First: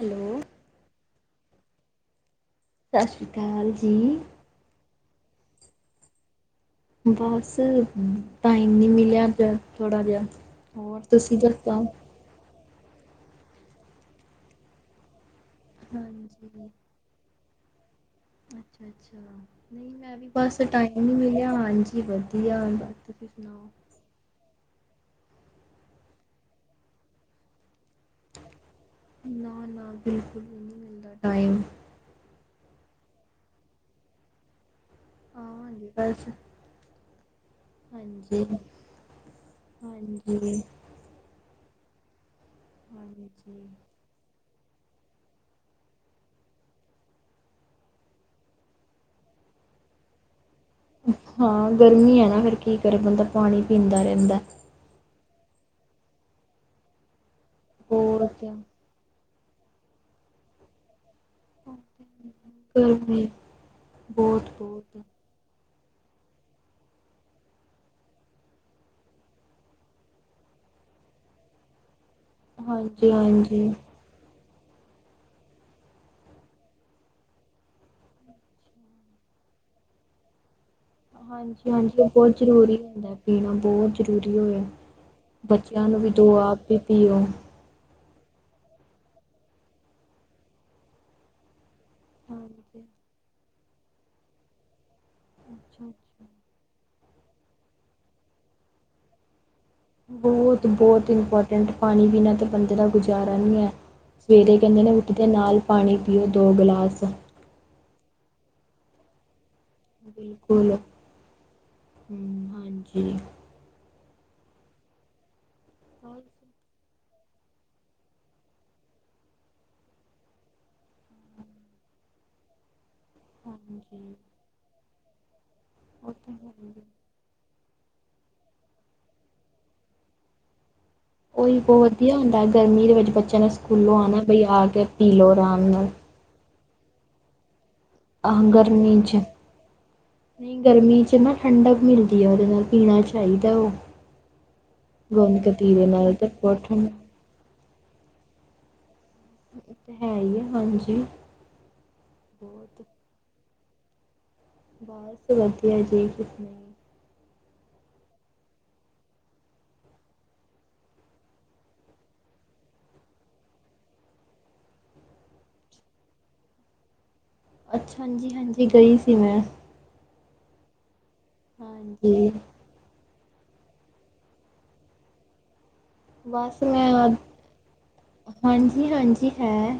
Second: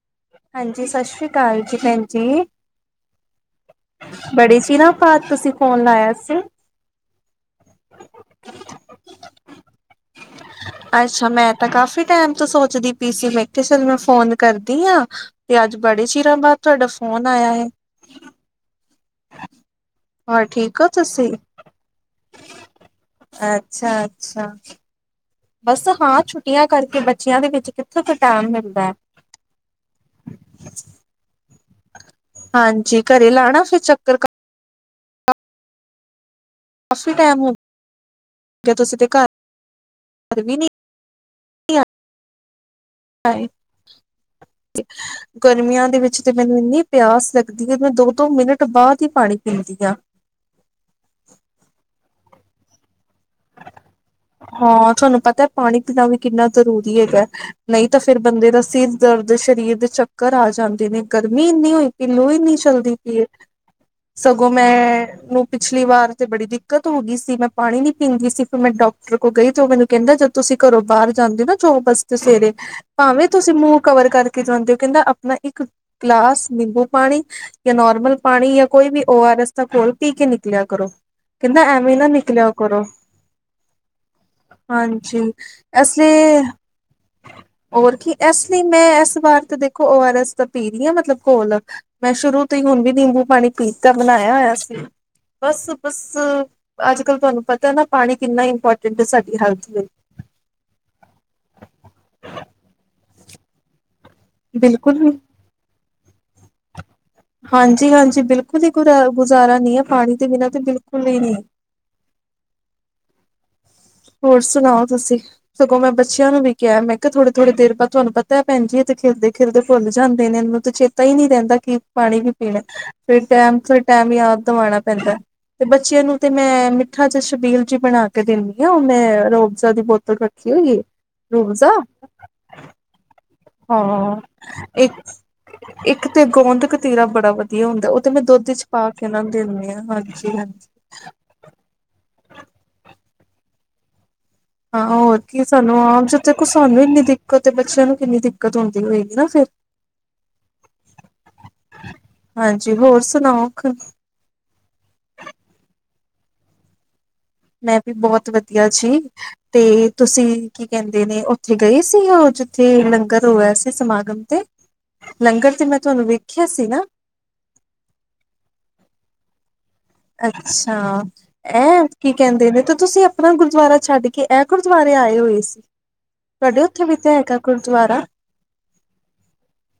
Hello. ਹਾਂਜੀ, ਸਤਿ ਸ਼੍ਰੀ ਅਕਾਲ ਜੀ ਭੈਣ ਜੀ। ਸਤਿ ਸ਼੍ਰੀ ਅਕਾਲ ਜੀ। ਪੜੀ ਸੀ ਨਾ। ਆਜ ਤੁਸੀਂ ਫ਼ੋਨ ਲਾਇਆ ਸੀ। ਬਸ, ਟਾਈਮ ਨੀ ਮਿਲਿਆ ਅਜ ਥੋੜਾ ਜਿਹਾ। ਹੋਰ ਅੱਛਾ ਤੁਸੀਂ ਮੈਂ ਤਾਂ ਦੱਸੋ ਕਾਫ਼ੀ ਟਾਈਮ ਤੋਂ ਸੋਚਦੀ ਪੀ ਸੀ, ਮੈਂ ਕਿਹਾ ਚੱਲ ਮੈਂ ਫੋਨ ਕਰਦੀ ਹਾਂ, ਤੇ ਅੱਜ ਬੜੇ ਚਿਰਾਂ ਹਾਂਜੀ ਬਾਅਦ ਤੁਹਾਡਾ ਫੋਨ ਆਇਆ ਹੈ ਅੱਛਾ ਅੱਛਾ ਹੋਰ ਬਸ ਠੀਕ ਹੋ ਟਾਈਮ ਹੀ ਨਹੀ ਤੁਸੀਂ ਮਿਲਿਆ, ਹਾਂਜੀ ਵਧੀਆ ਤੁਸੀ ਸੁਣਾਓ। ਅੱਛਾ ਅੱਛਾ, ਬਸ ਹਾਂ ਛੁੱਟੀਆਂ ਕਰਕੇ ਬੱਚਿਆਂ ਦੇ ਵਿੱਚ ਕਿੱਥੋਂ ਤਕ ਹੈ ਨਾ ਨਾ ਬਿਲਕੁਲ ਹੀ ਨਹੀਂ ਮਿਲਦਾ ਟਾਈਮ ਹਾਂਜੀ ਘਰੇ ਲਾਣਾ ਫਿਰ ਚੱਕਰ ਆ ਹਾਂਜੀ ਬਸ ਉਸੀ ਟਾਈਮ ਹੁਣ ਹਾਂਜੀ ਘਰ ਵੀ ਹਾਂਜੀ ਨੀ ਹਾਏ ਹਾਂਜੀ ਗਰਮੀਆਂ ਦੇ ਵਿੱਚ ਤੇ ਮੈਨੂੰ ਇੰਨੀ ਪਿਆਸ ਲੱਗਦੀ ਹੈ, ਮੈਂ ਦੋ ਦੋ ਮਿੰਟ ਬਾਅਦ ਹੀ ਪਾਣੀ ਪੀਂਦੀ ਹਾਂ। ਹਾਂ ਗਰਮੀ ਹੈ ਨਾ ਫਿਰ ਕੀ ਕਰੇ ਬੰਦਾ, ਪਾਣੀ ਪੀਂਦਾ ਰਹਿੰਦਾ। ਹਾਂ ਤੁਹਾਨੂੰ ਪਤਾ ਪਾਣੀ ਪੀਣਾ ਵੀ ਕਿੰਨਾ ਜ਼ਰੂਰੀ ਹੈਗਾ, ਨਹੀਂ ਤਾਂ ਫੇਿਰ ਬਹੁਤ ਬੰਦੇ ਦਾ ਸਿਰ ਦਰਦ, ਸਰੀਰ ਦੇ ਚੱਕਰ ਆ ਜਾਂਦੇ ਨੇ। ਗਰਮੀ ਇੰਨੀ ਹੋਈ ਪਈ ਹੈ, ਲੂ ਇੰਨੀ ਚੱਲਦੀ ਪੀ ਐ, ਗਰਮੀ ਬਹੁਤ ਸਗੋਂ ਬਹੁਤ ਮੈਂ। ਪਿਛਲੀ ਵਾਰ ਤੇ ਬੜੀ ਦਿੱਕਤ ਹੋ ਗਈ ਸੀ, ਮੈਂ ਪਾਣੀ ਨੀ ਪੀਂਦੀ ਸੀ, ਫਿਰ ਮੈਂ ਡਾਕ ਦੇਖੋ ਕਈ ਤੇ ਉਹ ਮੈਨੂੰ ਕਹਿੰਦਾ ਜਦ ਤੁਸੀਂ ਘਰੋਂ ਬਾਹਰ ਜਾਂਦੇ ਨਾ ਜੋਬ ਵਾਸਤੇ ਸਵੇਰੇ ਹਾਂਜੀ ਭਾਵੇਂ ਤੁਸੀਂ ਹਾਂਜੀ ਮੂੰਹ ਕਵਰ ਕਰਕੇ ਕੇ ਜਾਂਦੇ ਹੋ ਕਹਿੰਦਾ ਆਪਣਾ ਇੱਕ ਗਲਾਸ ਨਿੰਬੂ ਪਾਣੀ ਜਾਂ ਨੋਰਮਲ ਪਾਣੀ ਜਾਂ ਕੋਈ ਵੀ ਓ ਆਰ ਐਸ ਦਾ ਕੋਲ ਪੀ ਕੇ ਨਿਕਲਿਆ ਕਰੋ। ਕਹਿੰਦਾ ਹਾਂਜੀ ਐਵੇਂ ਹਾਂਜੀ ਨਾ ਉਹ ਬਹੁਤ ਨਿਕਲਿਆ ਜ਼ਰੂਰੀ ਕਰੋ ਹੁੰਦਾ ਪੀਣਾ ਬਹੁਤ ਜ਼ਰੂਰੀ ਏ ਹਾਂਜੀ ਬੱਚਿਆਂ ਇਸ ਨੂੰ ਵੀ ਦੋ ਲਈ ਆਪ ਕੇ ਪੀਓ। ਹੋਰ ਕੀ ਇਸ ਲਈ ਮੈਂ ਇਸ ਵਾਰ ਤਾਂ ਦੇਖੋ ਓ ਆਰ ਐਸ ਤਾਂ ਪੀ ਰਹੀ ਹਾਂ ਮਤਲਬ ਘੋਲ ਮੈਂ ਸ਼ੁਰੂ ਤੋਂ ਹੀ ਹਾਂਜੀ ਹੁਣ ਵੀ ਨਿੰਬੂ ਪਾਣੀ ਪੀ ਤਾਂ ਬਣਾਇਆ ਹੋਇਆ ਸੀ। ਬਸ ਅੱਛਾ ਬਸ ਅੱਛਾ ਅੱਜ ਕੱਲ੍ਹ ਤੁਹਾਨੂੰ ਪਤਾ ਹੈ ਨਾ ਪਾਣੀ ਕਿੰਨਾ ਇੰਪੋਰਟੈਂਟ ਹੈ ਸਾਡੀ ਹੈਲਥ ਵਿੱਚ ਬਹੁਤ ਬਹੁਤ ਇੰਪੋਰਟੈਂਟ ਪਾਣੀ ਬਿਨਾ ਤਾਂ ਬੰਦੇ ਦਾ ਗੁਜ਼ਾਰਾ ਨਹੀਂ ਹੈ। ਸਵੇਰੇ ਕਹਿੰਦੇ ਨੇ ਬਿਲਕੁਲ ਵੀ ਉੱਠਦੇ ਨਾਲ ਪਾਣੀ ਪੀਓ ਦੋ ਗਿਲਾਸ ਹਾਂਜੀ ਹਾਂਜੀ ਬਿਲਕੁਲ ਹੀ ਗੁ ਗੁਜ਼ਾਰਾ ਨਹੀਂ ਹੈ ਪਾਣੀ ਦੇ ਬਿਨਾਂ ਤੇ ਬਿਲਕੁਲ ਹੀ ਨਹੀਂ। ਹੂੰ ਹਾਂਜੀ। ਹੋਰ ਸੁਣਾਓ ਤੁਸੀਂ। ਸਗੋਂ ਮੈਂ ਬੱਚਿਆਂ ਨੂੰ ਹਾਂਜੀ ਵੀ ਕਿਹਾ ਮੈਂ ਤੇ ਥੋੜੇ ਥੋੜ੍ਹੇ ਦੇਰ ਬਾਅਦ ਤੁਹਾਨੂੰ ਪਤਾ ਹੈ ਭੈਣ ਜੀ ਖਿਲਦੇ ਖਿਲਦੇ ਭੁੱਲ ਜਾਂਦੇ ਨੇ ਇਹਨੂੰ ਤੇ ਚੇਤਾ ਹੀ ਨਹੀਂ ਰਹਿੰਦਾ ਕਿ ਪਾਣੀ ਵੀ ਪੀਣਾ ਫਿਰ ਟੈਮ ਸਿਰ ਟੈਮ ਯਾਦ ਦਵਾਉਣਾ ਪੈਂਦਾ। ਤੇ ਬੱਚਿਆਂ ਉਹ ਨੂੰ ਤੇ ਤਾਂ ਹੈ ਮੈਂ ਹੀ ਹੈ। ਮਿੱਠਾ ਜ ਛਬੀਲ ਜੀ ਬਣਾ ਕੇ ਦਿੰਦੀ। ਉਹ ਮੈਂ ਰੋਬਜ਼ਾ ਦੀ ਬੋਤਲ ਰੱਖੀ ਹੋਈ ਏ। ਉਹ ਵੀ ਰੂਬਜ਼ਾ ਬਹੁਤ ਵਧੀਆ ਹੁੰਦਾ ਗਰਮੀ ਦੇ ਵਿੱਚ ਬੱਚਿਆਂ ਨੇ ਸਕੂਲੋਂ ਹਾਂ ਆਣਾ ਬਈ ਆ ਕੇ ਇੱਕ ਪੀ ਲਓ ਆਰਾਮ ਨਾਲ। ਇੱਕ ਤੇ ਗੋਂਦ ਕਤੀਰਾ ਬੜਾ ਵਧੀਆ ਹੁੰਦਾ ਉਹ ਤੇ ਮੈਂ ਆਹ ਦੁੱਧ ਚ ਪਾ ਗਰਮੀ ਕੇ 'ਚ ਉਹਨਾਂ ਨੂੰ ਦਿੰਦੀ ਹਾਂ ਹਾਂਜੀ ਹਾਂ‌। ਨਹੀਂ ਗਰਮੀ ਚ ਨਾ ਠੰਡਕ ਮਿਲਦੀ ਹੈ ਉਹਦੇ ਨਾਲ ਪੀਣਾ ਚਾਹੀਦਾ ਉਹ ਹਾਂ ਹੋਰ ਕੀ ਗੋਂਦਕਤੀ ਸਾਨੂੰ ਦੇ ਆਮ ਨਾਲ ਤਾਂ ਜਦ ਬਹੁਤ ਸਾਨੂੰ ਠੰਡ ਇੰਨੀ ਦਿੱਕਤ ਬੱਚਿਆਂ ਨੂੰ ਕਿੰਨੀ ਦਿੱਕਤ ਹੁੰਦੀ ਹੋਏਗੀ ਨਾ ਫਿਰ। ਏ ਤਾਂ ਹੈ ਹੀ ਹੈ ਹਾਂਜੀ ਹਾਂਜੀ ਬਹੁਤ ਹੋਰ ਸੁਣਾਓ। ਬਸ ਵਧੀਆ ਜੀ। ਮੈਂ ਵੀ ਬਹੁਤ ਵਧੀਆ ਜੀ। ਤੇ ਤੁਸੀਂ ਕੀ ਕਹਿੰਦੇ ਨੇ ਉੱਥੇ ਗਏ ਸੀ ਉਹ ਜਿੱਥੇ ਲੰਗਰ ਹੋਇਆ ਸੀ ਸਮਾਗਮ ਤੇ ਲੰਗਰ ਤੇ ਮੈਂ ਤੁਹਾਨੂੰ ਵੇਖਿਆ ਸੀ ਨਾ। ਅੱਛਾ ਹਾਂਜੀ ਹਾਂਜੀ ਗਈ ਸੀ ਮੈਂ। ਅੱਛਾ ਐਂ ਕੀ ਹਾਂਜੀ ਕਹਿੰਦੇ ਨੇ ਤੇ ਤੁਸੀਂ ਆਪਣਾ ਗੁਰਦੁਆਰਾ ਛੱਡ ਕੇ ਇਹ ਗੁਰਦੁਆਰੇ ਆਏ ਹੋਏ ਸੀ ਤੁਹਾਡੇ ਬਸ ਉੱਥੇ ਮੈਂ ਵੀ ਤਾਂ ਹੈਗਾ ਗੁਰਦੁਆਰਾ ਹਾਂਜੀ- ਹਾਂਜੀ ਹੈ।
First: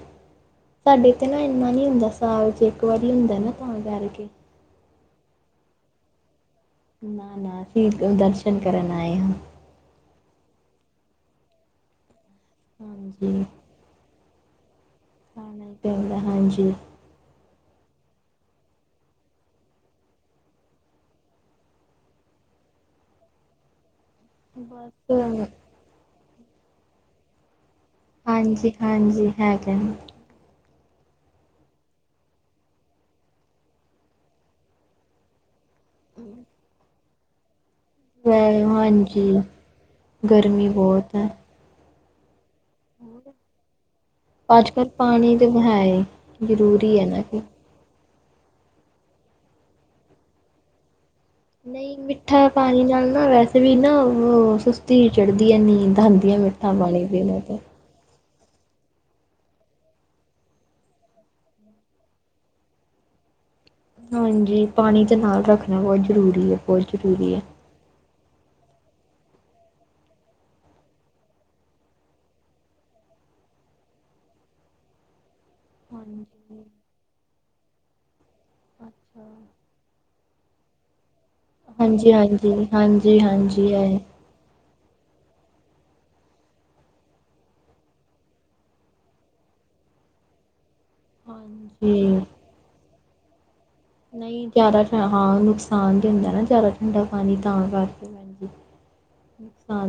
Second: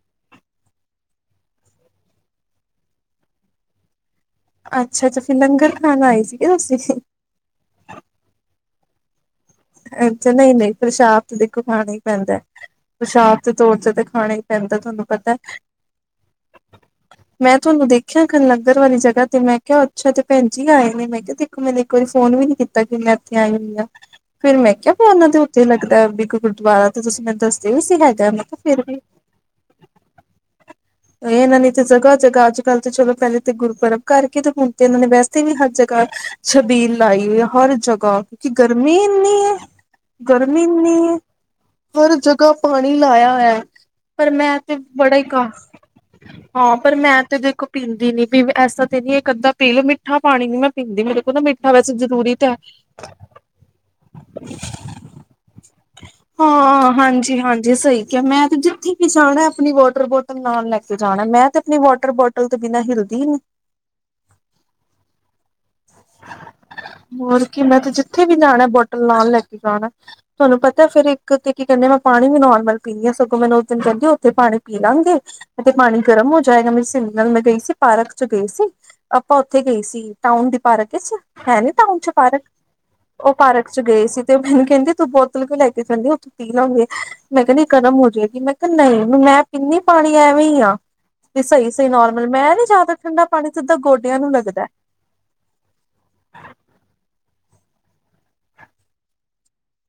ਸਾਡੇ ਤੇ ਨਾ ਇੰਨਾ ਨੀ ਹੁੰਦਾ ਸਾਲ ਚ ਇੱਕ ਵਾਰੀ ਹੁੰਦਾ ਨਾ ਤਾਂ ਕਰਕੇ ਅੱਛਾ- ਅੱਛਾ ਫਿਰ ਲੰਗਰ ਖਾਣਾ ਆਏ ਸੀਗੇ ਤੁਸੀਂ ਨਾ-ਨਾ ਅਸੀਂ ਦਰਸ਼ਨ ਕਰਨ ਆਏ ਹਾਂ। ਅੱਛਾ ਨਹੀਂ-ਨਹੀਂ ਪ੍ਰਸ਼ਾਦ ਤੇ ਦੇਖੋ ਖਾਣਾ ਹੀ ਪੈਂਦਾ ਪ੍ਰਸ਼ਾਦ ਹਾਂਜੀ ਦੇ ਤੌਰ ਤੇ ਤਾਂ ਖਾਣਾ ਹੀ ਪੈਂਦਾ ਤੁਹਾਨੂੰ ਪਤਾ। ਖਾਣਾ ਹੀ ਪੈਂਦਾ ਹਾਂਜੀ ਮੈਂ ਤੁਹਾਨੂੰ ਦੇਖਿਆ ਲੰਗਰ ਵਾਲੀ ਜਗਾ ਤੇ ਮੈਂ ਕਿਹਾ ਅੱਛਾ ਅੱਛਾ ਤ ਭੈਣ ਜੀ ਆਏ ਨੇ ਮੈਂ ਕਿਹਾ। ਮੈਨੂੰ ਇੱਕ ਵਾਰੀ ਫੋਨ ਵੀ ਨੀ ਕੀਤਾ ਕਿ ਮੈਂ ਇੱਥੇ ਆਈ ਹੋਈ ਹਾਂ। ਫਿਰ ਮੈਂ ਕਿਹਾ ਵੀ ਉਹਨਾਂ ਦੇ ਬਸ ਉੱਥੇ ਲੱਗਦਾ ਵੀ ਇੱਕ ਗੁਰਦੁਆਰਾ ਤੇ ਤੁਸੀਂ ਮੈਨੂੰ ਦੱਸਦੇ ਵੀ ਸੀ ਹੈ। ਫਿਰ ਵੀ ਹਾਂਜੀ-ਹਾਂਜੀ ਹੈਗਾ [inaudible] ਇਹਨਾਂ ਨੇ ਤੇ ਜਗ੍ਹਾ ਜਗ੍ਹਾ ਅੱਜ ਕੱਲ੍ਹ ਤੇ ਚਲੋ ਪਹਿਲੇ ਤੇ ਗੁਰਪੁਰਬ ਕਰਕੇ ਤੇ ਹੁਣ ਤੇ ਇਹਨਾਂ ਨੇ ਵੈਸੇ ਵੀ ਹਰ ਜਗਾਹ ਛਬੀਲ ਲਾਈ ਹੋਈ ਹਰ ਜਗਾ ਕਿਉਂਕਿ ਗਰਮੀ ਇੰਨੀ ਹੂੰ ਹੈ ਗਰਮੀ ਬਹੁਤ ਹੈ। ਹਰ ਜਗ੍ਹਾ ਪਾਣੀ ਲਾਇਆ ਹੋਇਆ ਹੈ। ਪਰ ਮੈਂ ਤੇ ਅੱਜ-ਕੱਲ੍ਹ ਬੜਾ ਹੀ ਪਾਣੀ ਤਾਂ ਹੈ ਏ ਕਮਫਰ ਹਾਂ ਪਰ ਜ਼ਰੂਰੀ ਹੈ ਨਾ ਮੈਂ ਤੇ ਕਿ ਦੇਖੋ। ਪੀਂਦੀ ਨੀ ਪੀ ਐਸਾ ਤੇ ਨੀ ਇਹ ਅੱਧਾ ਪੀ ਲੋਓ ਮਿੱਠਾ ਪਾਣੀ ਨੀ ਮੈਂ ਪੀਂਦੀ ਮੇਰੇ ਕੋਲ ਨਾ ਮਿੱਠਾ ਵੈਸੇ ਨਹੀਂ ਜ਼ਰੂਰੀ ਮਿੱਠਾ ਤਾਂ ਪਾਣੀ ਨਾਲ ਹੈ ਨਾ ਵੈਸੇ ਵੀ ਨਾ ਸੁਸਤੀ ਚੜ੍ਹਦੀ ਹੈ ਨੀਂਦ ਆਂਦੀ ਹੈ ਮਿਠਾਂ ਹਾਂ ਪਾਣੀ ਪੀਣ ਨਾਲ ਹਾਂਜੀ-ਹਾਂਜੀ ਸਹੀ ਮੈਂ ਤੇ ਜਿੱਥੇ ਵੀ ਜਾਣਾ ਆਪਣੀ ਵਾਟਰ ਬੋਟਲ ਨਾਲ ਲੈ ਕੇ ਜਾਣਾ ਮੈਂ ਤੇ ਆਪਣੀ ਵਾਟਰ ਬੋਟਲ। ਬੋਤਲ ਤੋਂ ਬਿਨਾ ਹਿਲਦੀ ਉਹ। ਹਾਂਜੀ ਪਾਣੀ ਤੇ ਨਾਲ ਰੱਖਣਾ ਬਹੁਤ ਜ਼ਰੂਰੀ ਹੈ, ਬਹੁਤ ਜ਼ਰੂਰੀ ਹੈ। ਕਿ ਮੈਂ ਤੇ ਜਿੱਥੇ ਵੀ ਜਾਣਾ ਬੋਟਲ ਨਾਲ ਲੈ ਕੇ ਜਾਣਾ। ਤੁਹਾਨੂੰ ਪਤਾ ਫਿਰ ਇੱਕ ਤੇ ਕੀ ਕਹਿੰਦੇ ਨੇ ਮੈਂ ਪਾਣੀ ਵੀ ਨੋਰਮਲ ਪੀਣੀ ਸਗੋਂ ਮੈਨੂੰ ਉਸ ਦਿਨ ਕਹਿੰਦੀ ਉੱਥੇ ਪਾਣੀ ਪੀ ਲਾਂਗੇ। ਏਥੇ ਪਾਣੀ ਹਾਂਜੀ ਗਰਮ ਹੋ ਜਾਏਗਾ ਮੇਰੀ ਸਹੇਲੀ ਨਾਲ ਮੈਂ ਗਈ ਸੀ ਪਾਰਕ ਚ ਗਈ ਸੀ। ਅੱਛਾ ਆਪਾਂ ਉੱਥੇ ਗਈ ਸੀ ਟਾਊਨ ਦੀ ਪਾਰਕ ਵਿੱਚ ਹੈ ਨੀ ਟਾਊਨ ਚ ਪਾਰਕ ਹਾਂਜੀ-ਹਾਂਜੀ, ਉਹ ਪਾਰਕ। ਹਾਂਜੀ-ਹਾਂਜੀ ਚ ਹੈ ਗਏ ਤੇ ਉਹ ਮੈਨੂੰ ਕਹਿੰਦੇ ਤੂੰ ਬੋਤਲ ਕਉ ਲੈ ਕੇ ਜਾਂਦੀ ਓ। ਪੀ ਲਾਓਗੇ ਮੈਂ ਕਹਿੰਦੀ ਗਰਮ ਹੋ ਜਾਏਗੀ ਮੈਂ ਕਿਹਾ ਨਹੀਂ ਮੈਂ ਪੀਨੀ ਪਾਣੀ ਐਵੇਂ ਹੀ ਆ। ਤੇ ਸਹੀ- ਸਹੀ ਹਾਂਜੀ। ਨੋਰਮਲ ਮੈਂ ਨੀ ਜ਼ਿਆਦਾ ਠੰਡਾ ਪਾਣੀ ਸਿੱਧਾ ਗੋਡਿਆਂ ਨੂੰ ਨਹੀਂ ਲੱਗਦਾ। ਜ਼ਿਆਦਾ ਹਾਂ ਨੁਕਸਾਨ ਤੇ ਹੁੰਦਾ ਨਾ ਜ਼ਿਆਦਾ ਠੰਡਾ ਪਾਣੀ ਤਾਂ ਕਰਕੇ। ਹਾਂ।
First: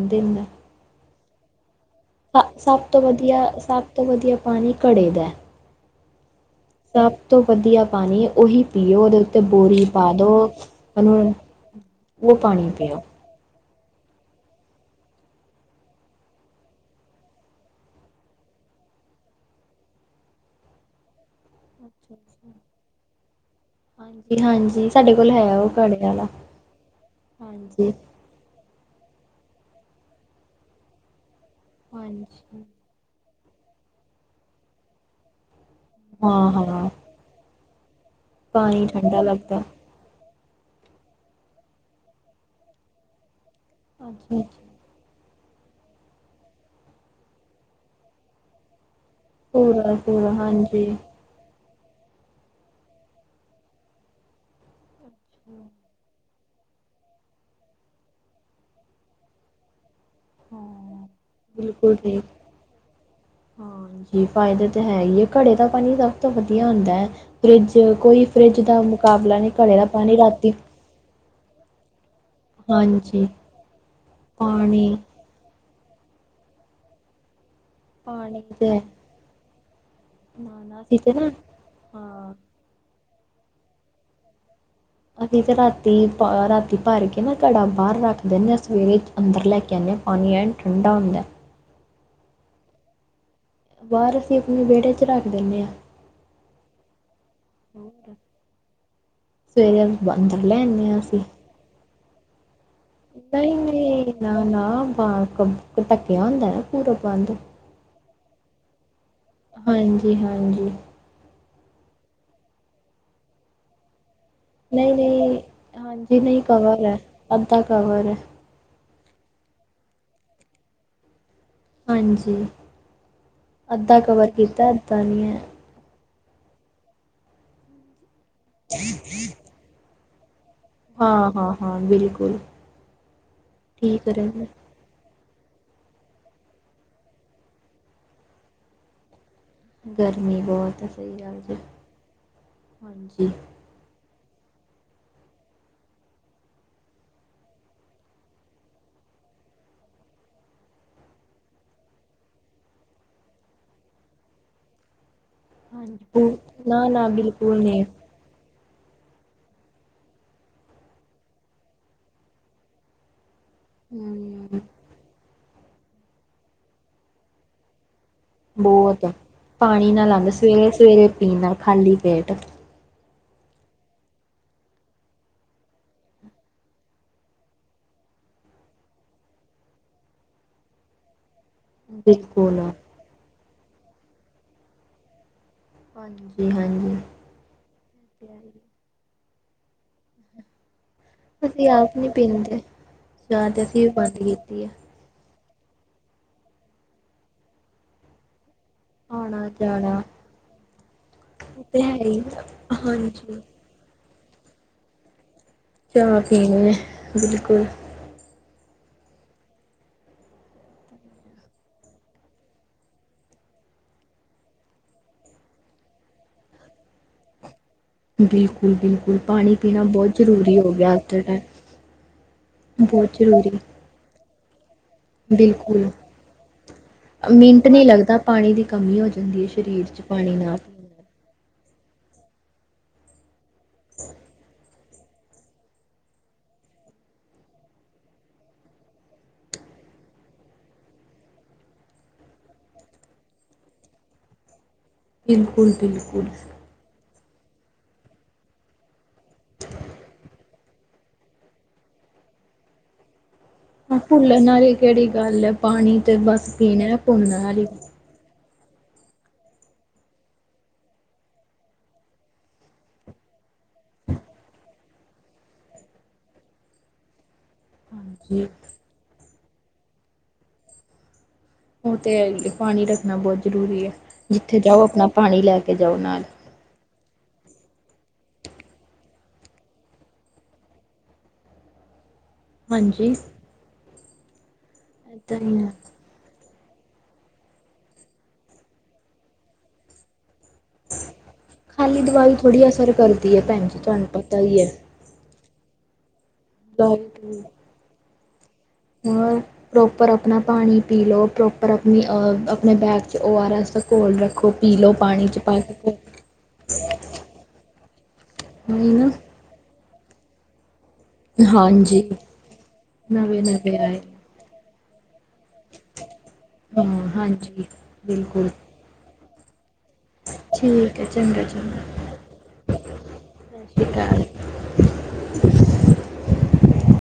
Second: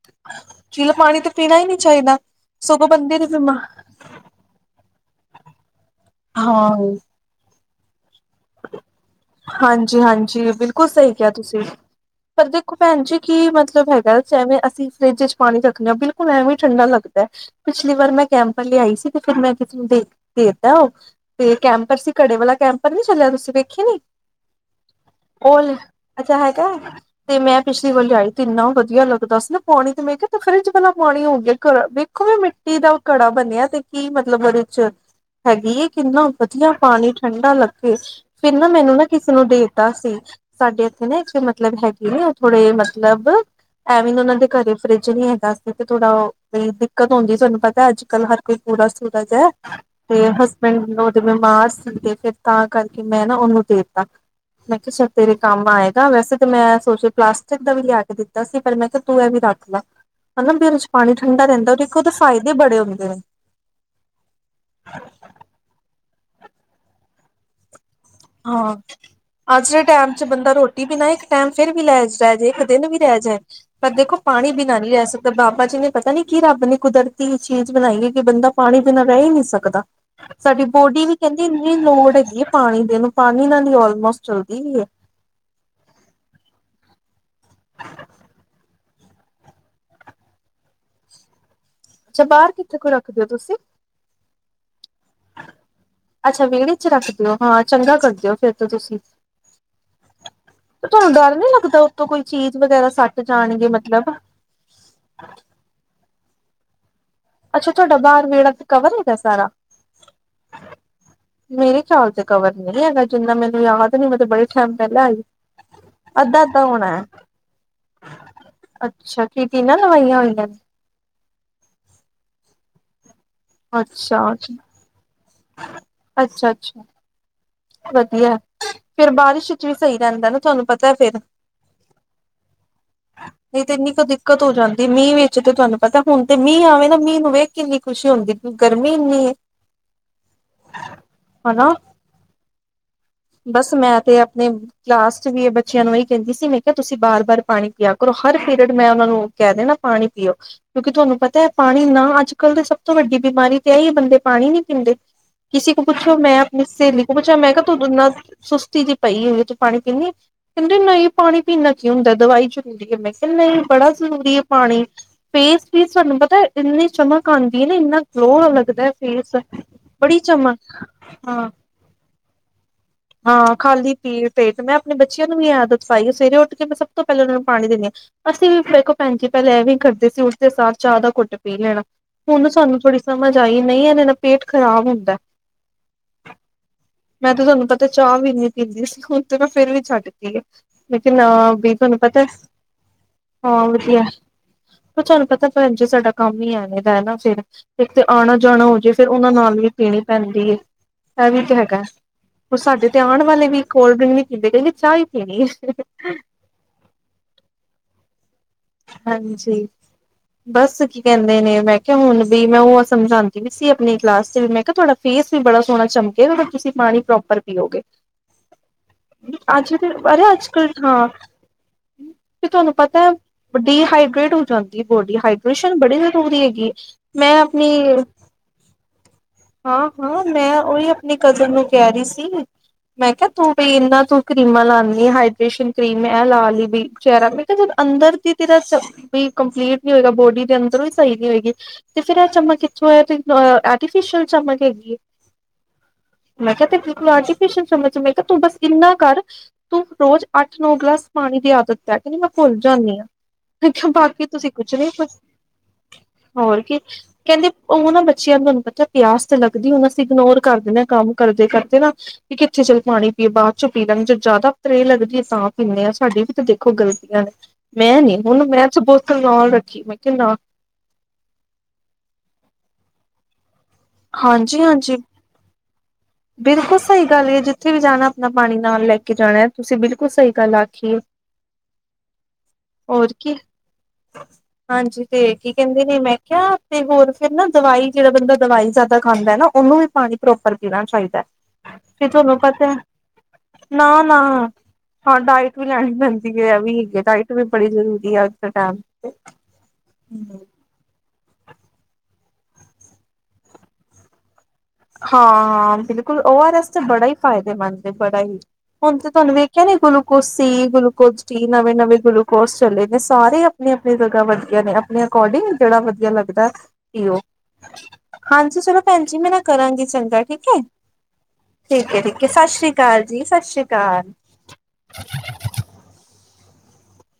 ਚਿਲ ਪਾਣੀ ਤੇ ਪੀਣਾ ਹੀ ਨਈ ਚਾਹੀਦਾ। ਸਭ ਸਗੋਂ ਤੋਂ ਬੰਦੇ ਦੀ ਵਧੀਆ, ਬਿਮਾ ਸਭ ਤੋਂ ਵਧੀਆ ਪਾਣੀ, ਘੜੇ ਦਾ। ਹਾਂ। ਸਭ ਤੋਂ ਵਧੀਆ ਪਾਣੀ ਉਹੀ ਪੀਓ ਉਹਦੇ। ਉੱਤੇ ਬੋਰੀ ਹਾਂਜੀ, ਪਾ ਦੋ ਹਾਂਜੀ, ਬਿਲਕੁਲ ਸਹੀ ਕਿਹਾ ਉਹਨੂੰ ਤੁਸੀਂ ਉਹ ਪਰ ਪਾਣੀ ਦੇਖੋ ਪੀਓ ਭੈਣ ਜੀ। ਕਿ ਮਤਲਬ ਹੈਗਾ ਜਿਵੇਂ ਅਸੀਂ ਫਰਿੱਜ ਚ ਪਾਣੀ ਰੱਖਣੇ ਹਾਂ ਬਿਲਕੁਲ ਐਵੇਂ ਠੰਡਾ ਲੱਗਦਾ ਹੈ। ਪਿਛਲੀ ਵਾਰ ਮੈਂ ਕੈਂਪਰ ਲਿਆਈ ਸੀ ਤੇ ਫਿਰ ਮੈਂ ਕਿਸੇ ਨੂੰ ਦੇ ਦੇਤਾ ਉਹ। ਤੇ ਕੈਂਪਰ ਸੀ ਅੱਛਾ ਘੜੇ ਅੱਛਾ। ਵਾਲਾ ਕੈਂਪਰ ਨੀ ਚੱਲਿਆ ਤੁਸੀਂ ਵੇਖੇ ਨੀ? ਹਾਂਜੀ। ਸਾਡੇ ਕੋਲ ਹੈ ਉਹ ਘੜੇ ਵਾਲਾ ਅੱਛਾ ਹੈਗਾ, ਤੇ ਮੈਂ ਪਿਛਲੀ ਹਾਂਜੀ ਵਾਰੀ ਆਈ। ਇੰਨਾ ਵਧੀਆ ਲੱਗਦਾ ਸੀ ਨਾ ਪਾਣੀ ਤੇ ਮੈਂ ਕਿਹਾ ਫਰਿਜ ਵਾਲਾ ਪਾਣੀ ਹੋ ਗਿਆ। ਘਰ ਵੇਖੋ ਵੀ ਹਾਂਜੀ ਮਿੱਟੀ ਦਾ। ਘੜਾ ਬੰਨਿਆ ਤੇ ਕੀ ਮਤਲਬ ਓਦੇ ਚ। ਹੈਗੀ ਕਿੰਨਾ ਹਾਂ ਵਧੀਆ ਹਾਂ ਪਾਣੀ ਠੰਡਾ ਲੱਗੇ ਫਿਰ ਨਾ ਪਾਣੀ ਮੈਨੂੰ ਨਾ। ਠੰਡਾ ਲੱਗਦਾ ਦਸ ਇੰਚ ਸਾਡੇ ਇੱਥੇ ਨਾ ਇੱਥੇ ਮਤਲਬ ਹੈਗੇ ਨ ਉਹ ਥੋੜੇ ਮਤਲਬ। ਅੱਛਾ ਐਵੇਂ ਨਾ ਉਹਨਾਂ ਅੱਛਾ ਦੇ ਘਰੇ ਫਰਿੱਜ ਨਈ ਹੈਗਾ ਇਸ ਕਰਕੇ ਥੋੜ੍ਹਾ ਦਿੱਕਤ ਹੁੰਦੀ ਸੀ ਤੁਹਾਨੂੰ ਪਤਾ ਅੱਜ ਕੱਲ ਹਰ। ਕੋਈ ਕੂੜਾ ਸੁੱਟਦਾ ਹੈ ਪੂਰਾ ਤੇ ਪੂਰਾ ਹਾਂਜੀ ਹਸਬੈਂਡ। ਬਿਮਾਰ ਸੀਗੇ ਫਿਰ ਤਾਂ ਕਰਕੇ ਮੈਂ ਨਾ ਉਹਨੂੰ ਦੇਤਾ ਮੈਂ ਕਿਹਾ। ਤੇਰੇ ਕੰਮ ਆਏਗਾ। ਵੈਸੇ ਤਾਂ ਮੈਂ ਸੋਚ ਪਲਾਸਟਿਕ ਦਾ ਵੀ ਲਿਆ ਕੇ ਦਿੱਤਾ ਸੀ। ਪਰ ਮੈਂ ਕਿਹਾ ਤੂੰ ਇਹ ਵੀ ਰੱਖ ਲੈ। ਹੈ ਨਾ ਫਿਰ ਉਸ ਵਿੱਚ ਹਾਂ ਪਾਣੀ ਠੰਡਾ ਰਹਿੰਦਾ ਬਿਲਕੁਲ ਉਹ ਉਹਦੇ ਠੀਕ ਫਾਇਦੇ ਬੜੇ ਹੁੰਦੇ ਨੇ। ਹਾਂਜੀ ਫਾਇਦੇ ਤਾਂ ਹੈ ਹੀ ਹੈ। ਘੜੇ ਦਾ ਪਾਣੀ ਸਭ ਤੋਂ ਵਧੀਆ ਹੁੰਦਾ ਹੈ। ਫਰਿੱਜ ਕੋਈ ਫਰਿੱਜ ਹਾਂ ਦਾ ਮੁਕਾਬਲਾ ਨਹੀਂ ਅੱਜ ਘੜੇ ਦੇ ਦਾ ਟਾਈਮ ਪਾਣੀ ਚ ਰਾਤੀ। ਬੰਦਾ ਰੋਟੀ ਬਿਨਾ ਇੱਕ ਟਾਈਮ ਫੇਰ ਵੀ ਰਹਿ ਜਾਏ ਇੱਕ ਦਿਨ ਵੀ ਰਹਿ ਹਾਂਜੀ ਜਾਏ ਪਰ ਦੇਖੋ ਪਾਣੀ ਬਿਨਾਂ ਨਹੀਂ ਰਹਿ ਸਕਦਾ। ਤੇ ਬਾਬਾ ਜੀ ਨੇ ਪਤਾ ਨੀ ਕੀ ਰੱਬ ਨੇ ਕੁਦਰਤ। ਚੀਜ਼ ਬਣਾਈਏ ਕਿ ਬੰਦਾ ਪਾਣੀ ਬਿਨਾਂ ਰਹਿ ਹੀ ਨਹੀਂੀ ਸਕਦਾ ਨਾ ਸਾਡੀ ਨਾ ਅਸੀਂ ਬੋਡੀ ਤੇ ਵੀ ਨਾ ਕਹਿੰਦੀ। ਲੋੜ ਹਾਂ ਹੈਗੀ ਹੈ ਪਾਣੀ ਦੇ ਨੂੰ ਪਾਣੀ ਨਾਲ ਦੀ ਆਲਮੋਸਟ ਚੱਲਦੀ ਵੀਈ ਹੈ। ਅਸੀਂ ਤੇ ਰਾਤੀ ਰਾਤੀ ਭਰ ਕੇ ਨਾ ਘੜਾ ਬਾਹਰ ਰੱਖ ਦਿੰਦੇ ਹਾਂ ਸਵੇਰੇ। ਅੰਦਰ ਲੈ ਕੇ ਆਨੇ ਪਾਣੀ ਐਨ ਠੰਡਾ ਹੁੰਦਾ ਹੈ ਅੱਛਾ ਬਾਹਰ ਕਿੱਥੇ ਕੋ ਰੱਖਦੇ ਹੋ ਤੁਸੀਂ। ਬਾਹਰ ਅਸੀਂ ਆਪਣੇ ਵਿਹੜੇ ਚ ਰੱਖ ਦਿੰਦੇ ਹਾਂ। ਅੱਛਾ, ਵਿਹੜੇ ਚ ਰੱਖਦੇ ਓ ਹਾਂ ਚੰਗਾ ਹੋਰ ਕਰਦੇ ਓ ਫਿਰ ਤਾਂ ਤੁਸੀਂ। ਸਵੇਰੇ ਅੰਦਰ ਲੈ ਤੇ ਆਉਂਦੇ ਹਾਂ ਤੁਹਾਨੂੰ ਅਸੀਂ ਡਰ ਨੀ ਲੱਗਦਾ ਉੱਤੋਂ ਕੋਈ ਚੀਜ਼ ਵਗੈਰਾ ਸੱਟ ਨਹੀਂ ਜਾਣਗੇ ਮਤਲਬ। ਨਹੀਂ ਨਾ- ਨਾ ਢੱਕਿਆ ਹੁੰਦਾ ਨਾ ਪੂਰਾ ਬੰਦ। ਅੱਛਾ ਤੁਹਾਡਾ ਬਾਹਰ ਵਿਹੜਾ ਤੇ ਕਵਰ ਹੈਗਾ ਸਾਰਾ। ਹਾਂਜੀ-ਹਾਂਜੀ, ਮੇਰੇ ਖਿਆਲ ਤੇ ਕਵਰ ਨਹੀ ਹੈਗਾ ਜਿੰਨਾ ਮੈਨੂੰ ਯਾਦ ਨਹੀ ਮੈਂ ਬੜੇ। ਸ਼ਮ ਪਹਿਲਾ ਆਈ ਨਹੀਂ-ਨਹੀਂ ਹਾਂਜੀ ਨਹੀਂ ਅੱਧਾ ਅੱਧਾ ਕਵਰ ਐ, ਹੋਣਾ ਹੈ। ਅੱਧਾ ਕਵਰ ਐ, ਅੱਛਾ ਕੀ ਟੀਨਾ ਲਵਾਈਆਂ ਹੋਈਆ ਨੇ। ਹਾਂਜੀ ਅੱਧਾ ਕਵਰ ਅੱਛਾ ਕੀਤਾ ਅੱਧਾ ਨਹੀਂ ਹੈ। ਅੱਛਾ ਅੱਛਾ। ਵਧੀਆ ਫੇਿਰ ਬਾਰਿਸ਼ ਵਿੱਚ ਵੀ ਸਹੀ ਰਹਿੰਦਾ ਨਾ ਤੁਹਾਨੂੰ ਪਤਾ। ਫਿਰ ਹਾਂ-ਹਾਂ-ਹਾਂ ਬਿਲਕੁਲ। ਨਹੀਂ ਤੇ ਇੰਨੀ ਕੁ ਠੀਕ ਦਿੱਕਤ ਰਹਿੰਦਾ, ਹੋ ਜਾਂਦੀ। ਮੀਂਹ ਵਿੱਚ ਤੇ ਤੁਹਾਨੂੰ ਪਤਾ ਹੁਣ ਤੇ ਮੀਂਹ ਆਵੇ ਨਾ ਮੀਂਹ ਨੂੰ ਵੇਖ ਕੇ ਕਿੰਨੀ ਖੁਸ਼ੀ ਹੁੰਦੀ ਗਰਮੀ ਇੰਨੀ ਹੈ। ਗਰਮੀ ਬਹੁਤ ਹੈ, ਸਹੀ ਗੱਲ ਜੀ ਹਨਾ ਹਾਂਜੀ। ਬਸ ਮੈਂ ਤੇ ਆਪਣੇ। ਕਲਾਸ ਚ ਵੀ ਇਹ ਬੱਚਿਆਂ ਨੂੰ ਇਹਹੀ ਕਹਿੰਦੀ ਸੀ, ਮੈਂ ਕਿਹਾ ਤੁਸੀਂ ਬਾਰ ਬਾਰ ਪਾਣੀ ਪਿਆ ਕਰੋ। ਕਹਿ ਦੇ ਨਾ ਪਾਣੀ ਪੀਓ। ਕਿਉਂਕਿ ਤੁਹਾਨੂੰ ਪਤਾ ਹੈ ਪਾਣੀ ਨਾ ਅੱਜ ਕੱਲ ਦੇ ਸਭ ਤੋਂ ਵੱਡੀ ਬਿਮਾਰੀ ਤੇ ਇਹ ਹੀ ਬੰਦੇ ਪਾਣੀ ਨੀ ਪੀਂਦੇ਼। ਕਿਸੇ ਕੋ ਪੁੱਛੋ ਹਾਂਜੀ, ਮੈਂ ਆਪਣੀ ਸਹੇਲੀ ਨਾ-ਨਾ ਕੋ ਪੁੱਛਿਆ। ਬਿਲਕੁਲ ਨੀ, ਸੁਸਤੀ ਜੀ ਪਈ ਹੋਵੇ ਤੂੰ ਪਾਣੀ ਪੀਂਨੀ ਕਹਿੰਦੇ ਨਹੀਂ ਪਾਣੀ ਪੀਂਣ ਨਾਲ਼ ਕੀ ਹੁੰਦਾ ਦਵਾਈ ਚ ਹੁੰਦੀ ਹੈ। ਨਹੀਂ ਬੜਾ ਜ਼ਰੂਰੀ ਹੈ ਹੂੰ ਪਾਣੀ ਫੇਸ ਤੇ ਵੀ ਤੁਹਾਨੂੰ ਪਤਾ ਇੰਨੀ ਚਮਕ ਆਉਂਦੀ ਹੈ ਨਾ ਇੰਨਾ। ਗਲੋ ਲੱਗਦਾ ਬਹੁਤ ਫੇਸ ਪਾਣੀ ਨਾ ਬੜੀ ਆਉਂਦਾ ਚਮਕ ਸਵੇਰੇ ਸਵੇਰੇ ਪੀਣ ਹਾਂ ਨਾਲ ਖਾਲੀ ਪੇਟ। ਹਾਂ ਖਾਲੀ ਪੇਟ ਮੈਂ ਆਪਣੇ ਬੱਚਿਆਂ ਨੂੰ ਵੀ ਆਦਤ ਪਾਈ ਸਵੇਰੇ ਉੱਠ ਕੇ ਮੈਂ ਸਭ ਤੋਂ ਪਹਿਲਾਂ ਉਹਨਾਂ ਨੂੰ ਪਾਣੀ ਦਿੰਦੀ ਹਾਂ। ਅਸੀਂ ਵੀ ਵੇਖੋ ਭੈਣ ਜੀ ਪਹਿਲਾਂ ਐਵੇਂ ਕਰਦੇ ਸੀ ਉਟਦੇ ਸਾਰ ਚਾਹ ਦਾ ਕੁੱਟ ਪੀਣਾ। ਪੀ ਲੈਣਾ ਹੁਣ ਬਿਲਕੁਲ। ਸਾਨੂੰ ਥੋੜੀ ਸਮਝ ਆਈ ਨਹੀਂ ਇਹਦੇ ਨਾਲ ਪੇਟ ਖ਼ਰਾਬ ਹੁੰਦਾ। ਹਾਂਜੀ ਹਾਂਜੀ। ਮੈਂ ਤੇ ਤੁਹਾਨੂੰ ਪਤਾ ਚਾਹ ਵੀ ਨੀ ਪੀਂਦੀ ਸੀ ਹੁਣ ਤੇ ਮੈਂ ਫੇਰ ਵੀ ਛੱਡ ਕੇ ਆ। ਲੇਕਿਨ ਅਸੀਂ ਵੀ ਆਪ ਤੁਹਾਨੂੰ ਨੀ ਪਤਾ ਹੈ ਪੀਂਦੇ, ਚਾਹ ਤੇ ਹਾਂ ਅਸੀਂ ਵੀ ਵਧੀਆ। ਬੰਦ ਕੀਤੀ ਐ। ਤੁਹਾਨੂੰ ਪਤਾ ਭੈਣ ਜੇ ਸਾਡਾ ਕੰਮ ਹੀ ਐ ਦਾ ਨਾ ਫੇਰ ਇੱਕ ਤੇ ਆਉਣਾ ਜਾਣਾ ਹੋ ਜ ਫੇਰ ਉਹਨਾਂ ਆਉਣਾ ਨਾਲ ਵੀ ਪੀਣੀ ਜਾਣਾ ਪੈਂਦੀ ਹੈ ਇਹ ਵੀ ਤੇ ਉਹ ਹੈਗਾ। ਹੈ ਹੀ ਉਹ ਸਾਡੇ ਤੇ ਆਉਣ ਹਾਂਜੀ ਵਾਲੇ ਵੀ ਕੋਲਡ ਡਰਿੰਕ ਨਹੀਂ ਪੀਂਦੇ ਕਹਿੰਦੇ ਚਾਹ ਹੀ ਪੀਣੀ ਹੈ। ਚਾਹ ਪੀਣੀ ਹੈ ਬਿਲਕੁਲ। ਹਾਂਜੀ। ਬਸ ਕੀ ਕਹਿੰਦੇ ਨੇ ਮੈਂ ਕਿਹਾ ਹੁਣ ਵੀ ਮੈਂ ਉਹ ਆ ਸਮਝਾਉਂਦੀ ਵੀ ਸੀ। ਆਪਣੀ ਕਲਾਸ ਚ ਵੀ ਮੈਂ ਕਿਹਾ ਥੋੜਾ ਫੇਸ ਵੀ ਬੜਾ ਸੋਹਣਾ ਚਮਕੇ ਉ ਤੁਸੀਂ ਪਾਣੀ ਪ੍ਰੋਪਰ ਪੀਓਗੇ। ਬਿਲਕੁਲ ਬਿਲਕੁਲ ਪਾਣੀ ਅੱਜ ਪੀਣਾ ਦੇ ਬਹੁਤ ਜ਼ਰੂਰੀ ਹੋ ਗਿਆ ਅੱਜ ਦੇ ਟਾਈਮ। ਵੀ ਤੁਹਾਨੂੰ ਪਤਾ ਹੈ ਬਹੁਤ ਜ਼ਰੂਰੀ ਡੀਹਾਈਡਰੇਟ ਹੋ ਜਾਂਦਾ। ਬੋਡੀ ਹਾਈਡ੍ਰੇਸ਼ਨ ਬਿਲਕੁਲ ਬੜੀ ਜ਼ਰੂਰੀ ਹੈਗੀ ਮੈਂ ਮਿੰਟ ਆਪਣੀ ਨਹੀਂ ਲੱਗਦਾ ਪਾਣੀ ਦੀ ਕਮੀ ਹੋ ਜਾਂਦੀ ਹੈ ਸਰੀਰ ਹਾਂ। 'ਚ ਹਾਂ ਪਾਣੀ ਨਾ ਮੈਂ ਪੀਣ ਉਹੀ ਨਾਲ ਆਪਣੀ ਕਜ਼ਨ ਨੂੰ ਕਹਿ ਰਹੀ ਸੀ ਮੈਂ ਕਿਹਾ ਤੂੰ ਵੀ ਇਹਨਾਂ ਤੂੰ ਕਰੀਮਾਂ ਲਾਨੀ ਹਾਈਡ੍ਰੇਸ਼ਨ ਕੀ੍ਮ ਮੈਂ ਏ ਲਾ ਲਈ ਹੀ ਬਈ ਚਿਹਰਾ ਮੈਂ ਕਿਹਾ ਜ ਅੰਦਰ ਤੇਰਾ ਵੀ ਕੰਪਲੀਟ ਨਹੀਂ ਹੋਏਗਾ ਬੋਡੀ ਦੇ ਅੰਦਰੋਂ ਵੀ ਸਹੀ ਨੀ ਹੋਏਗੀ ਤੇ ਫੇਰ ਆਹ ਚਮਕ ਇੱਥੋਂ ਆ ਆਰਟੀਫਿਸ਼ਅਲ ਚਮਕ ਹੈਗੀ ਹੈ ਬਿਲਕੁਲ- ਬਿਲਕੁਲ ਮੈ ਕਿਹਾ ਤੇ ਅਰਟੀਫ਼ਿਸ਼ਲ ਕਮਚ ਚ ਮੈਂ ਕਿਹਾ ਤੂੰ ਬਸ ਇੰਨਾ ਕਰ ਤੂੰ ਰੋਜ਼ ਅੱਠ ਨੋ ਗਲਾਸ ਪਾਣੀ ਦੀ ਆਦਤ ਪੈ ਕਹਿੰਦੀ ਮੈਂ ਭੁੱਲ ਜਾਂਦੀ ਹਾਂ ਹਾਂ ਬਾਕੀ ਭੁੱਲਣ ਤੁਸੀਂ ਕੁਛ ਵਾਲੀ ਨੀ ਕਿਹੜੀ ਗੱਲ ਹੈ ਪਾਣੀ ਤੇ ਬਸ ਹੋਰ ਕੀ ਪੀਣਾ ਭੁੱਲਣ ਕਹਿੰਦੇ ਵਾਲੀ ਉਹ ਨਾ ਬੱਚਿਆਂ ਨੂੰ ਤੁਹਾਨੂੰ ਪਤਾ ਪਿਆਸ ਤੇ ਲੱਗਦੀ ਹੁਣ ਅਸੀਂ ਇਗਨੋਰ ਕਰ ਦਿੰਦੇ ਹਾਂ, ਕੰਮ ਕਰਦੇ-ਕਰਦੇ ਨਾ। ਵੀ ਕਿੱਥੇ ਚੱਲ ਪਾਣੀ ਪੀਏ ਬਾਅਦ ਚੋਂ ਪੀ ਲਾਂਗੇ, ਜੇ ਜ਼ਿਆਦਾ ਤ੍ਰੇਹ ਲੱਗਦੀ ਹੈ, ਤਾਂ ਪੀਂਨੇ ਹਾਂ। ਸਾਡੀ ਵੀ ਤਾਂ ਦੇਖੋ ਗਲਤੀਆਂ ਨੇ। ਮੈਂ ਨੀ ਹੁਣ, ਹਾਂਜੀ ਮੈਂ ਤ ਬੋਤਲ ਨਾਲ ਰੱਖੀ, ਮੈਂ ਕਿਹਾ ਨਾ ਉਹ ਤੇ ਪਾਣੀ ਰੱਖਣਾ ਬਹੁਤ ਜ਼ਰੂਰੀ ਹੈ। ਜਿੱਥੇ ਹਾਂਜੀ ਜਾਓ ਹਾਂਜੀ ਆਪਣਾ ਪਾਣੀ ਲੈ ਕੇ ਜਾਓ ਨਾਲ ਬਿਲਕੁਲ ਸਹੀ ਗੱਲ ਹੈ। ਜਿੱਥੇ ਵੀ ਜਾਣਾ ਆਪਣਾ ਪਾਣੀ ਨਾਲ ਲੈ ਕੇ ਜਾਣਾ ਤੁਸੀਂ ਬਿਲਕੁਲ ਸਹੀ ਗੱਲ ਆਖੀਏ [inaudible] ਹੋਰ ਹਾਂਜੀ ਕੀ ਹਾਂਜੀ ਤੇ ਏਦਾਂ ਕੀ ਹੀ ਆ ਕਹਿੰਦੇ ਨੇ ਮੈਂ ਕਿਹਾ। ਤੇ ਹੋਰ ਫਿਰ ਨਾ ਦਵਾਈ ਜਿਹੜਾ ਬੰਦਾ ਦਵਾਈ ਜ਼ਿਆਦਾ਼ ਖਾਂਦਾ ਹੈ ਨਾ ਉਹਨੂੰ ਵੀ ਪਾਣੀ ਪ੍ਰੋਪਰ ਪੀਣਾ ਚਾਹੀਦਾ ਹੈ਼। ਖਾਲੀ ਦਵਾਂਈ ਥੋੜ੍ਹੀ ਅਸਰ ਕਰਦੀ ਹੈ ਭੈਣ ਜੀ ਨਾ ਤੁਹਾਨੂੰ ਨਾ ਪਤਾ ਹੀ ਹੈ। ਹਾਂ ਡਾਇਟ ਵੀ ਲੈਣੀ ਪੈਂਦੀ ਹੈ ਵੀ ਹੈਗੀ ਡਾਇਟ ਵੀ ਬੜੀ ਜ਼ਰੂਰੀ ਹੈ। ਅੱਜ ਦੇ ਟਾਈਮ ਤੇ ਹੋਰ ਪ੍ਰੋਪਰ ਆਪਣਾ ਪਾਣੀ ਪੀ ਲਓ। ਪਰ ਆਪਣੀ ਆਪਣੇ ਬੈਗ 'ਚ ਓ ਆਰ ਐਸ ਘੋਲ ਰੱਖੋ ਪੀ ਲਓ ਹਾਂ ਪਾਣੀ 'ਚ ਪਾ ਹਾਂ ਕੇ। ਬਿਲਕੁਲ, ਓ ਆਰ ਐਸ ਤੇ ਬੜਾ ਹੀ ਫ਼ਾਇਦੇਮੰਦ ਹੈ, ਬੜਾ ਹੀ ਨਹੀਂ ਹੁਣ ਤੇ, ਨਾ ਤੁਹਾਨੂੰ ਵੇਖ ਕਹਿੰਦੇ ਗਲੂਕੋਜ ਸੀ, ਗਲੂਕੋਜ ਨਵੇਂ-ਨਵੇਂ ਹਾਂਜੀ ਗਲੂਕੋਸ ਚਲੇ ਨੇ, ਨਵੇਂ ਸਾਰੇ ਨਵੇਂ ਆਪਣੀ-ਆਪਣੀ ਆਏ ਜਗਾ ਵੱਧੀਆਂ ਨੇ, ਅਪਣੇ ਅਕੋਰਡਿੰਗ ਜਿਹੜਾ ਵਧੀਆ ਲੱਗਦਾ ਹਾਂ ਪੀਓ, ਹਾਂਜੀ ਬਿਲਕੁਲ ਹਾਂਜੀ ਚਲੋ ਭੈਣ ਜੀ, ਮੈਂ ਨਾ ਕਰਾਂਗੀ ਚੰਗ ਠੀਕ ਠੀਕ ਹੈ ਚੰਗਾ ਚੰਗਾ ਏ-ਠੀਕ ਏ, ਠੀਕ, ਸਤਿ ਸ੍ਰੀ ਅਕਾਲ ਜੀ, ਸਤਿ ਸ਼੍ਰੀ ਅਕਾਲ। ਅੱਾ [inaudible]